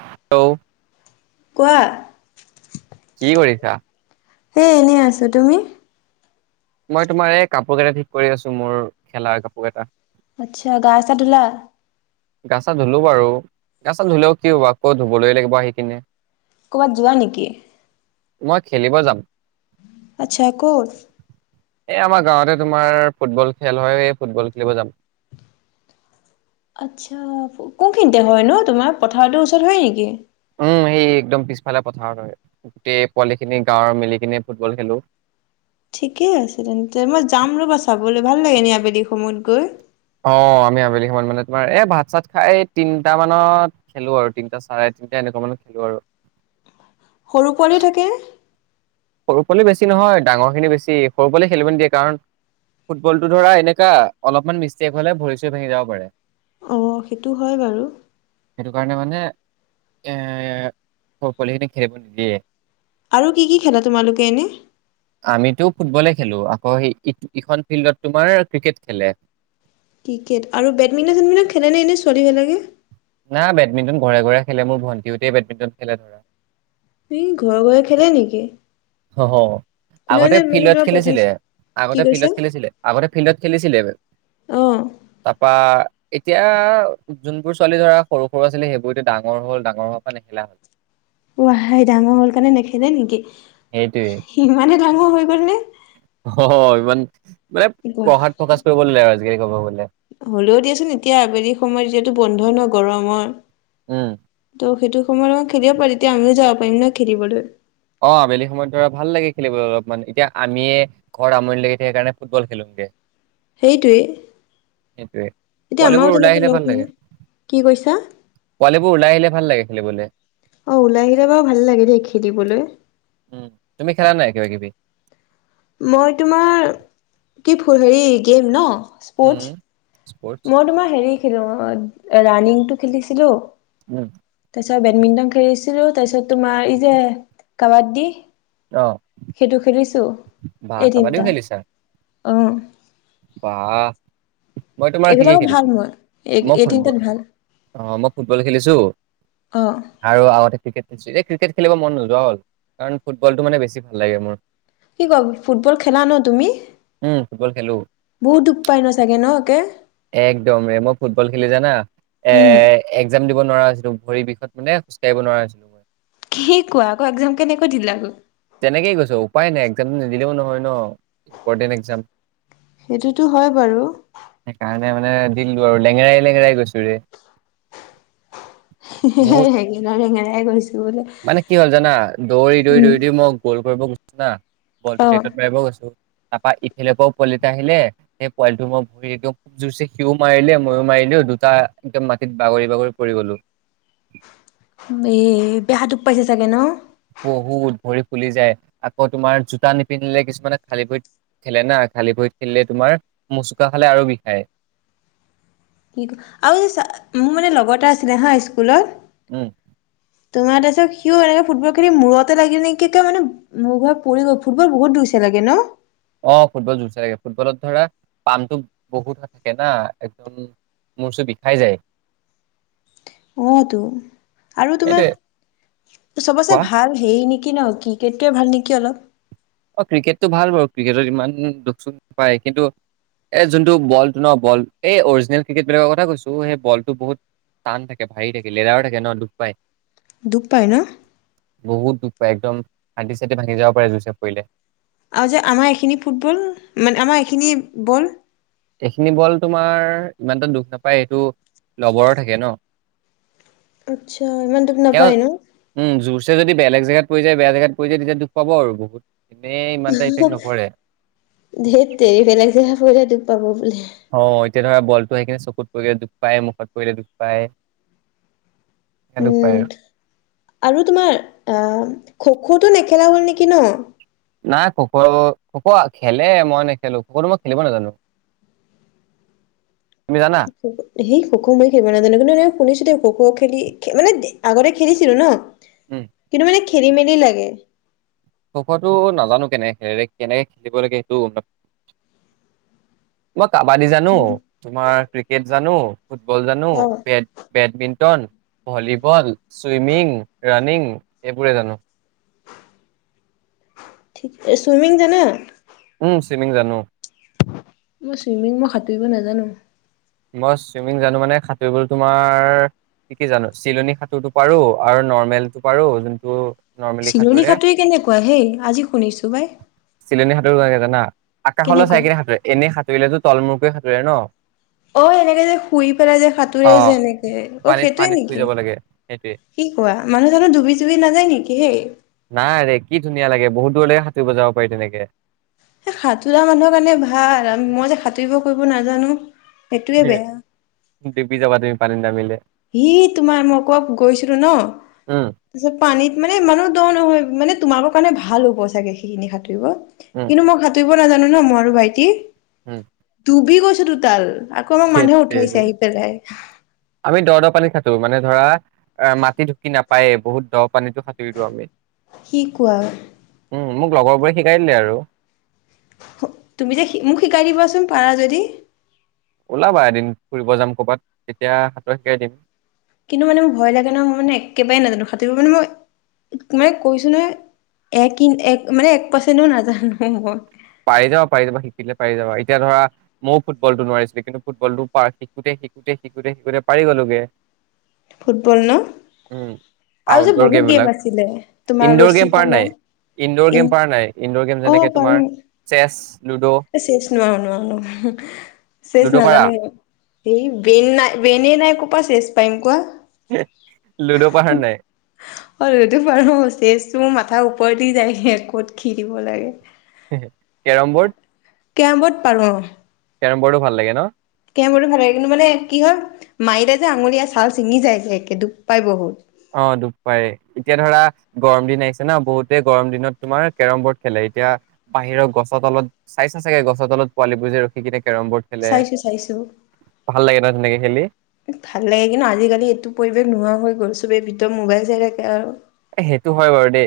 হ'ল। কোৱা আছা। হেই এনেই আছো তুমি। মই তোমাৰ এই কাপোৰ কেইটা ঠিক কৰি আছো মোৰ খেলা কাপোৰ কেইটা। আচ্ছা গাছা ধোলা। [inaudible] গা চা ধুলো বাৰু গা চা ধুলেও কি হ'বা আকৌ ধুবলেই লাগিব আহি কিনে কৰ'বাত যোৱা নেকি? মই খেলিব যাম। আচ্ছা ক'ত? এই আমাৰ গাঁৱতে তোমাৰ ফুটবল খেল হয় এই ফুটবল খেলিব যাম। আচ্ছা কোনখিনিতে হয় ন তোমাৰ পথাৰতৰ ওচৰত হয়ে নেকি? উম সেই একদম পিছফালে পথাৰত হয় গোটেই পোৱালি খিনি গাঁৱৰ মিলি কিনে ফুটবল খেলোঁ‌। ঠিকে আছে তেন্তে। মই যাম ৰ'বা চাবলৈ ভাল লাগে নি আবেলি সময়ত গৈ অ আমি আবেলি সমান মানে তোমাৰ এ ভাত চাত খাই তিনিটা মানত খেলো আৰু তিনটা চাৰে তিনিটা এনেকুৱা মানত খেলো আৰু সৰু পোৱালিও থাকে। সৰু পালে বেছি নহয় ডাঙৰ খিনি বেছি সৰু পালে খেলিবলৈ দিয়ে কাৰণ ফুটবলটো ধৰা এনেকুৱা অলপমান মিষ্টেক হলে ভৰি চৰি ভাঙি যাব পাৰে। অ' সেইটো হয় বাৰু ম মানে এ পালি খিনি খেলিব নিদিয়ে। আৰু কি কি খেলা তোমালোকে এনে আমিতো ফুটবলে খেলো আকৌ সেইখন ফিল্ডত তোমাৰ ক্ৰিকেট খেলে। ক্ৰিকেট আৰু বেডমিণ্টন চেডমিটন খেলে ন এনেই ছোৱালীবিলাকে? না বেডমিণ্টন ঘৰে ঘৰে খেলে মোৰ ভন্টিহতে বেডমিণ্টন খেলে ধৰা ই ঘৰে ঘৰে খেলে নেকি? হ অ' কোনে আগতে মানে মানে ফিল্ডত তোমাৰ পথাৰ খেলিছিলে কি আগতে কৈছা? ফিল্ডত খেলিছিলে আগতে ফিল্ডত খেলিছিলে অ। তাৰপা এতিয়া যোনবোৰ ছোৱালী ধৰা সৰু সৰু আছিলে সেইবোৰ এতিয়া ডাঙৰ হ'ল ডাঙৰ হোৱাৰ পৰা নেখেলা হ'ল। উহাই ডাঙৰ হ'ল কাৰণে নেখেনে নেকি? সেইটোৱে সিমানে ডাঙৰ হৈ গ'ল নে? অ' অ' অভিমান। মানে কি কোৱা? পঢ়াত ফকাশ কৰিবলৈ নেলা সেই ক'ব বোলে? হ'লেও দিয়াচোন এতিয়া আবেলি সময়ত যিহেতু বন্ধই নহ গৰমৰ। উম, ত সেইটো সময়ত খেলিব পাৰি তেতিয়া আমিও যাব। পাইম ন খেলিবলৈ অ আবেলি সময়ত ধৰা ভাল লাগে খেলিবলৈ অলপমান এতিয়া আমিয়ে ঘৰ আমনি লাগে থাক সেইকাৰণে ফুটবল খেলোগে সেইটোৱেই সেইটোৱে। এতিয়া পোৱালিবোৰ আমাৰো ওলাই তেনেকে আহিলে ভাল লগ লাগে, নাই, কি কৈছা? পোৱালিবোৰ ওলাই আহিলে ভাল লাগে খেলিবলে। অ ওলাই আহিলে বাৰু ভাল লাগে দেই খেলিবলৈ। [unintelligible] উম তুমি খেলা নাই? কিবা কিবি? মই তোমাৰ কি ফু হেৰি গেম ন [unintelligible] উম, স্পৰ্টছ মই তোমাৰ হেৰি হিলোঅ ৰাণিং টো খেলিছিলো উম, [unintelligible] তাৰপিছত বেডমিন্টন খেলিছিল টো তাৰপিছত তোমাৰ এই যে কাবাদ্ডী [unintelligible] অ' সেইটো খেলিছোঁ বা এই কাবাডীও তিনিটা অহ বা মই তোমাৰ কি কি এইবিলাকো ভাল খেলিচিলো? মই এই মই এই ফুটবল তিনিটাত ভাল অ মই ফুটবল খেলিছো অ আৰু আগতে ক্ৰিকট এই ক্ৰিকেট খেলিব মন নোযোৱা হ'ল কাৰণ ফুটবলটো মানে বেছি ভাল লাগে মোৰ কি কোৱা ফুটবল খেলা ন তুমি উম ফুটবল খেলো। বহুত দুখ পাই ন চাগে ন একে একদম ৰে মই ফুটবল খেলি জানা এ উম একজাম দিব নোৱাৰা হৈছিলো ভৰি বিষত মানে খোজকাঢ়িব নোৱাৰা হৈছিলো কি কোৱা আকৌ একজাম কেনেকৈ দিলে আকৌ তেনেকেই কৈছ উপায় নাই একজাম নিদিলেও নহয় ন ইম্পৰ্টেণ্ট এক্সাম সেইটোতো হয় বাৰু মে মানে দিললো আৰু লেঙেৰাই -লেঙেৰাই গৈছো ৰে। [unintelligible] বহুত ৰেঙেনা -ৰেঙেৰা গৈছো বোলে মানে কি হ'ল জানা দৌৰি দৌৰি উম', দৌৰি মই গ'ল কৰিব না বল অ টো নেটত মাৰিব গৈছো [unintelligible] তাৰপা ইফালৰ পৰাও পোৱালিটা আহিলে সেই পোৱালিটো মই ভৰি একদম খুব জোৰছে সিও মাৰিলে মইো মাৰিলোও দুটা একদম মাটিত বাগৰি বাগৰি পৰি গলো। [unintelligible] এ', বেয়া দুখ পাইছে চাগে ন? বহুত ভৰি ফুলি যায় আকৌ তোমাৰ জোতা নিপিন্ধিলে কিছুমানে খালী ভৰিত খেলে না খালী ভৰিত খেলিলে তোমাৰ মোচকা খালে আৰু বিষায়। [unintelligible] কি আৰু মোৰ মানে লগৰ এটা আছিলে হা স্কুলত উম', তোমাৰ তাৰপিছত সিও এনেকে ফুটবল খেলি মূৰতে লাগিল নেকি ক মানে মোৰ ঘৰত পৰি গৈ ফুটবল বহুত দুইছে লাগে ন। [unintelligible] অ', ফুটবল জুচ থাগে ফুটবলত ধৰা পামটো বহুত থাকে না একদম মূৰ চো বিষাই যায়। [unintelligible] অ', তো আৰু তোমাৰ সেইটোয়ে চবচে কোৱা ভাল হেই নেকি? কি ন ক্ৰিকেটকে ভাল নেকি অলপ। অঁ', ক্ৰিকেটটো ভাল বাৰু ক্ৰিকেটত ইমান দুখ চখ নাপায় কিন্তু এই যোনটো বলটো ন বল এই অৰিজিনেল ক্ৰিকেটবিলাকৰ কথা কৈছোঁ সেই বলটো বহুত টান থাকে ভাৰি থাকে লেডাৰো থাকে ন দুখ পায়। দুখ পায় ন? বহুত দুখ পায় একদম হান্তি চাটি ভাঙি যাব পাৰে জুই চ। কৰিলে। আৰু যে আমাৰ এইখিনি ফুটবল মানে আমাৰ এইখিনি বল। এইখিনি বল তোমাৰ ইমানটা দুখ নাপায় সেইটো লবৰৰ থাকে ন', আচ্ছা ইমান তোক তেওঁ নাপায় নো। উম জোৰছে যদি বেলেগ জেগাত পৰি যায় বেয়া জোত পৰি যায় তেতিয়া দুখ পাব আৰু বহুত। এনেই ইমান হে এটা ইফেক্ট -হে নপৰে ধেত তেৰি বেলেগ জেগা পৰিলে তো। তাব হয়', তেতিয়া ধৰা বলটো সেইখিনি চকুত পৰিলে দুখ পায় মুখত পৰিলে দুখ পায় স দুখ পায় উম আৰু আৰু তোমাৰ আহ খ খটো নেখেলা হ'ল নেকি ন। নাই খ- খ' খোক খেলে মই নেখেলো খোকোটো মই খেলিব নাজানো। তুমি জানা? সেই খ খো মই খেলিব নাজানো কিন্তু এ শুনিছো দে খ' খেলি মানে আগতে খেলিছিলো ন। কিন্তু মানে কি খেলি মেলি লাগে। খফটো নাজানো কেনেকে- কেনেকে খেলিব লাগে সেইটো। কাবাডী জানো উম, তোমাৰ। ক্ৰিকেট জানো। ফুটবল জানো অ' বেট। বেডমিণ্টন ভলীবল ছুইমিং ৰাণিং এইবোৰে জানো। চুইমিং জানা। উম', চুইমিং জানো। মই চুইমিং, মই সাঁতুৰিব নাজানো। মই চুইমিং জানো, মানে সাঁতোৰ বোৰ তোমাৰ কি, কি জানো! চিলনী সাঁতোৰটো পাৰো, আৰু নৰ্মেলটো পাৰো যোনটো নৰ্মেলি চিলনী সাঁতোৰে। সাঁতুৰি কেনেকুৱা হেই! আজি শুনিছো পাই। সাতুৰি জানা। আকাশলৈ চাই কিনে সাঁতুৰে, এনেই সাঁতুৰিলে তো তলূৰকৈ সাঁতুৰে। সাতুৰে ন। অ এনেকে যে শুই পেলাই যে, সাঁতুৰে অ' যে এনেকে, অ পানীত সেইটয়ে পানীত শুই নেকি, যাব লাগে সেইটোৱে। কি কোৱা? মানুহ জানো ডুবি চুবি নাযায় নেকি হেই? সাতুৰি জাব পাৰি তেনেকে। এ সাঁতোৰা মানুহৰ কাৰণে ভাল, মই যে সাঁতুৰিব কৰিব নাজানো। সেইটোয়ে হে! বেয়া। ডুবি যাবা তুমি পানীত নামিলে। সি তোমাৰ, ‌ মই কৰবাত গৈছিলো ন, উম, তাত পানীত মানে ইমানো দ‌ নহয় মানে তোমালোকৰ কাৰণে ভাল হ'ব চাগে সেইখিনি। উম, কিন্তু মই সাতোৰিব নাজানো ন মই আৰু ভাইটি উম! ভি গৈছিলো তাৰ। আকৌ আমাক মানুহ সেইটোৱে উঠাইছে আহি পেলাই। আমি দ দ পানীত সাঁতুৰো, মানে ধৰা মাটি ঢুকি নাপায়েই বহুত দ। পানীটো সাঁতুৰি দিওঁ আমি, কি কোৱা? উম। মোক লগৰ বোৰে শিকাই দিলে আৰু তুমি যে মোক শিকাই দিবাচোন পাৰা যদি! ওলাবা এদিন ফুৰিব যাম কৰ'বাত, তেতিয়া সাঁতুৰ শিকাই দিম। কিন্তু মানে মোৰ ভয় লাগে ন, মই মানে একেবাৰে নাজানো, সাতোৰিব মানে মই মানে কৈছো নহয়, একো মানে এক মাৰ্চেণ্ট নাজানো মই। পাৰি যাবা, পাৰি যাবা, শিকিলে পাৰি যাবা, এতিয়া ধৰা ময়ো ফুটবলটো নোৱাৰিছিলোঁ। কিন্তু ফুটবলটো শিকোতে শিকোতে শিকোতে পাৰি গলোগে। ফুটবল ন উম, আৰু যে আউটড'ৰ বহুত গেম বিলাক আছিলে তোমাৰ ইনড'ৰ ৰছী গেম পাৰা তনা, নাই? ইনড'ৰ গেম ই, পাৰা নাই? ইনড'ৰ গেম অ যেনেকে তোমাৰ পাৰোঁ। চেছ লুডো, এ শেচ নোৱাৰো নোৱাৰো। শেচ লুডো পাৰা? নাজানো এই বেন নাই বেনেই নাই কপা শেচ পাৰিম লুডো পাৰা কোৱা? নাই? আৰু সটো পাৰো, ছেচ তোৰ মাথাৰ ওপৰদি যায়হি ক'ত কি দিব লাগে। কেৰম বোৰ্ড কেমবৰ্ড পাৰো কেৰম বৰ্ড ভাল লাগে ন। কেম বৰো ভাল লাগে। কিন্তু মানে কি হয় মাৰিলে যে আঙুলীয়া চাল চিঙি যায় যে একে দুব পাই বহুত অ দুপ পাই। এতিয়া ধৰা গৰম দিন আহিছে ন বহুতে গৰম দিনত তোমাৰ কেৰম বৰ্ড খেলে। এতিয়া বাহিৰৰ গছৰ তলত চাই চা চাগে গছৰ তলত পোৱালি বোৰ যে ৰখি কেনে, চাইছো চাইছো। ভাল লাগে ন তেনেকে খেলি ভাল লাগে কিন্তু আজিকালি এইটো পৰিৱেশ নোহোৱা হৈ গৈছে। চবে ভিতৰত মোবাইল চাই থাকে আও সেইটো হয় বাৰু দেই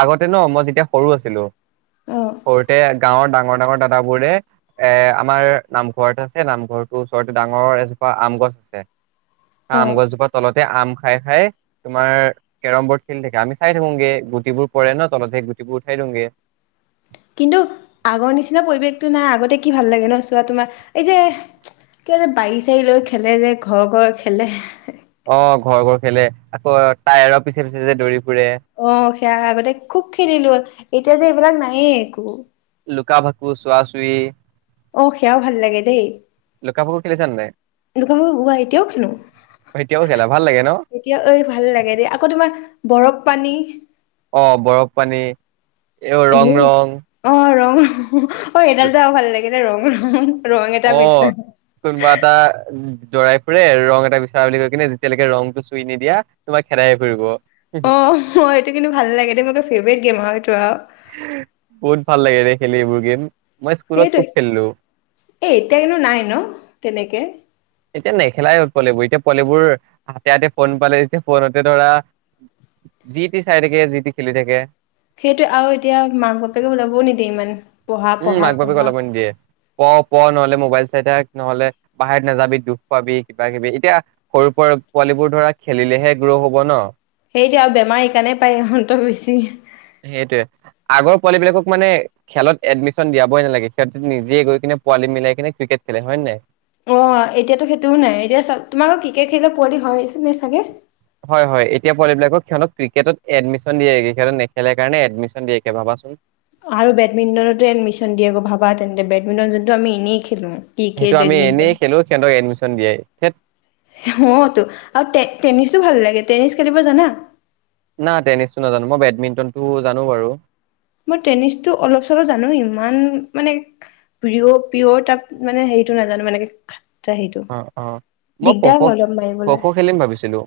আগতে ন মই যেতিয়া সৰু আছিলো, অ'। সৰুতে গাঁৱৰ ডাঙ ডাঙৰ ডাঙৰ দাদাবোৰে এ আমাৰ নামঘৰত আছে, নামঘৰটোৰ ওচৰতে ডাঙৰ এজোপা আম গছ আছে। আম অ', গছজোপা তলতে আম, খাই খাই তোমাৰ কেৰম বৰ্ড। খেলি থাকে আমি চাই থাকোগে গুটিবোৰ পৰে ন, তলতহে গুটিবোৰ উঠাই দিওঁ গে। কিন্তু আগৰ নিচিনা পৰিৱেশটো নাই। আগতে কি ভাল লাগে ন চোৱা তোমাৰ এই যে কিবা যে বাৰী চাৰী লৈ খেলে যে ঘৰ ঘৰ খেলে। অ ঘৰ ঘৰ খেলে। আকৌ টায়াৰৰ পিছে পিছে যে দৌৰি ফুৰে অ সেয়া আগতে খুব খেলিলো। এতিয়া যে এইবিলাক নাই। এ একো লুকা ভাকু, চুুৱা চুই, অ সেয়াও ভাল লাগে দেই। লুকা ভাকো খেলিছা নে নাই? দু গোৱা এতিয়াও খেলো। অ এতিয়াও খেলা ভাল লাগে ন এতিয়া এই ভাল লাগে দেই আকৌ তোমাৰ বৰফ পানী অ বৰফ পানী। এই ৰং ধেৰ ৰং অ। ৰং অ সেইডালত আৰু ভাল লাগে। নে ৰঙ ৰং এটা অ বিচাৰ তম ম আটা উ জৰাই ফুৰে আৰু ৰং এটা বিচাৰ বুলি কৈ কিনে যেতিয়ালৈকে ৰংটো চুই নিদিয়া তোমাক খেদাই ফুৰিব। অ ম এইটো কিন্তু ভাল লাগে দেই মোৰ যে ফেভৰেট গেম হয়। বহুত ভাল লাগে দে। খেলিব গেম মই স্কুলত সেইটো খুব খেলিলো এ এতিয়া কিন্তু নাই ন তেনেকে এতিয়া নেখেলাই হল পোৱালিবোৰ এতিয়া পোৱালিবোৰ হাতে হাতে ফোন পালে যেতিয়া ফোনতে ধৰা, যি টি চাই থাকে যি টি খেলি থাকে, সেইটো আৰু এতিয়া মাক বাপেকে ওলাবও নিদিয় ইমান পঢ়া উম, পঢ়া মাক বাপেকে পঢ়া ওলাব নিদিয়ে। প প নহ'লে মোবাইল চাই থাক নহ'লে বাহিৰত নাযাবি। দুখ পাবি কিবা কিবি এতিয়া সৰু পোৱালিবোৰ ধৰা খেলিলেহে গ্ৰ' হব ন। সেইটো আৰু বেমাৰ সেইকাৰণেই পায় ইহঁতৰ বেছি সেইটোৱে। আগৰ পোৱালী বিলাকক মানে খেলত এডমিশ্যন দিয়াবই নালাগে খেলত নিজে গৈ কিনে পোৱালি মিলাই কিনে ক্ৰিকেট খেলে হয় নে নাই। অ এতিয়াতো সেইটোও নাই এতিয়া তোমাক ক্ৰিকেট খেলিলে পোৱালি হয় হৈছে, নে চাগে? হয় হয় এতিয়া পোৱালিবিলাকক সিহঁত ক্ৰিকেটত এডমিয়েশন দিয়েকে সিহঁত নেখেলাৰ কাৰণে এডমিয়েশন দিয়ে ভাবাচোন আৰু বেডমিণ্টনতো এডমিচশন দিয়ে আকৌ ভাবা তেন্তে বেডমিণ্টন যোনটো আমি এনেই খেলো। ক্ৰিকেট সেইটো আমি বেডমিণ্টন এনেই খেলো সিহতক এড এডমিয়েশন দিয়ে অতো আৰু টেনিছো ভাল লাগে, টেনিছ খেলিব জানা? না টেনিছটো নাজানো মই বেডমিন্টনটো জানো বাৰু, মই টেনিছটো অলপ চলপ জানো ইমান মানে প্ৰিয় পিয়ৰ টাইপ মানে হেৰিটো নাজানো মানে সেইটো অ', অ', মই খ' দিগদাৰ হয় খ' অলপ খ' মাৰিবলৈ খ' খেলিম ভাবিছিলোঁ।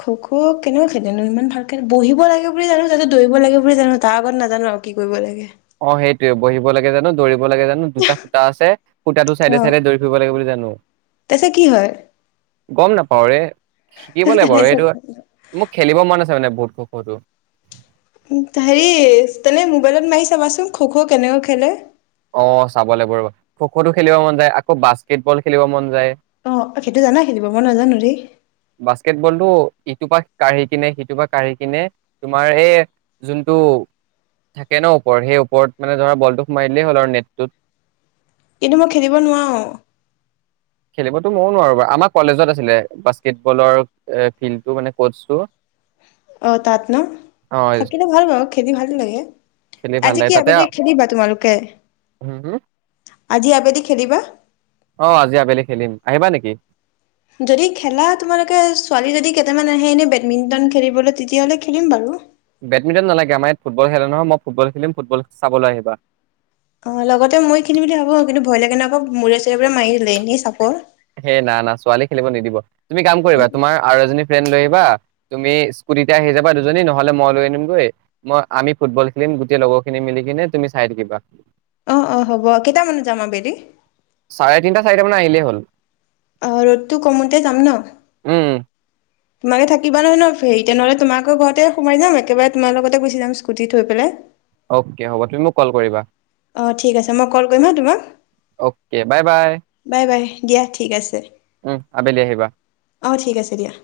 খ খ' কেনেকে খেলেনো ইমান ভালকে বহিব লাগে বুলি জানো তাতে দৌৰিব লাগে বুলি জানো। তাৰ আগত নাজানো আৰু কি কৰিব লাগে। অ সেইটোৱে বহিব লাগে জানো দৌৰিব দ লাগে জানো দুটা খুতা আছে। খুটাটোৰ অ চাইদে চাইদে দৌৰি ফুৰিব লাগে বুলি জানো। অ তাৰপিছত কি হয়? গম নাপাওৰে। শিকিব লাগিবা আৰু এইটো তাৰপিছত মোক খেলিব মন আছে মানে। [unintelligible] কৰো হেৰি, তেনে মোবাইলত মাৰি চাবাচোন, খ-খ' কেনেকৈ খেলে? অ, চাব লাগিব ৰ, খ-খ টো খেলিব মন যায়, আকৌ বাস্কেট বল খেলিব মন যায়। অ, সেইটো জানা খেলিব, মই নাজানো দেই। বাস্কেট বলটো ইটোৰ পৰা কাঢ়ি কিনে, সিটোৰ পৰা কাঢ়ি কিনে তোমাৰ এই যোনটো থাকে ন ওপৰত সেই ওপৰত মানে ধৰা বলটো সোমাই দিলে হ'ল আৰু নেট টো কিন্তু, মই খেলিব নোৱাৰো। খেলিবতো মই নোৱাৰো বাৰু, আমাৰ কলেজত আছিলে, বাস্কেটবলৰ ফিল্ডটো মানে কচটো অ, তাত ন অ থাকিলে ভাল বাৰু, খেলি ভালে লাগে, খেলি ভাল আজি লাগে কি তাতে আবেলি খেলিবা তোমালোকে? হম হম আজি আবেলি খেলিবা? অ, আজি আবেলি খেলিম, আহিবা নেকি? যদি খেলা তোমালোকে, ছোৱালী যদি কেইটামান আহে এনে বেডমিন্টন খেলিবলৈ তেতিয়াহলে খেলিম বাৰু। বেডমিণ্টন নালাগে, আমাৰ ইয়াত ফুটবল খেলে নহয়, মই ফুটবল খেলিম, ফুটবল চাবলৈ আহিবা। অ, লগতে মই খেলিম বুলি ভাবো, কিন্তু ভয় লাগে আকৌ মূৰে-চূৰে পৰা মাৰি দিলে, এনেই চাপৰ সেই, না-না ছোৱালী খেলিব নিদিব। তুমি কাম কৰিবা, তোমাৰ আৰু এজনী ফ্ৰেণ্ড লৈ আহিবা, তুমি স্কুটিতে আহি যাবা দুজনী নহলে মই লৈ আনিমগৈ, মই আমি ফুটবল খেলিম গোটেই লগৰ খিনি মিলি কিনে, তুমি চাই থাকিবা। অ-অ হ'ব, কেইটামানত যাম আবেলি? চাৰে তিনিটা, চাৰিটা মান আহিলেই হ'ল। অ, ৰ'দটো কমোতে যাম ন? উম তোমালোক থাকিবা নহয় ন, হেৰি তে নহলে তোমাৰ ঘৰতে সোমাই যাম, একেবাৰে তোমাৰ লগতে গুচি যাম স্কুটি থৈ পেলাই। অকে হ'ব, তুমি মোক কল কৰিবা। অ, ঠিক আছে, মই কল কৰিম হা তোমাক। অকে, বাই-বাই বাই বাই দিয়া ঠিক আছে। উম, আবেলি আহিবা। অ ঠিক আছে দিয়া।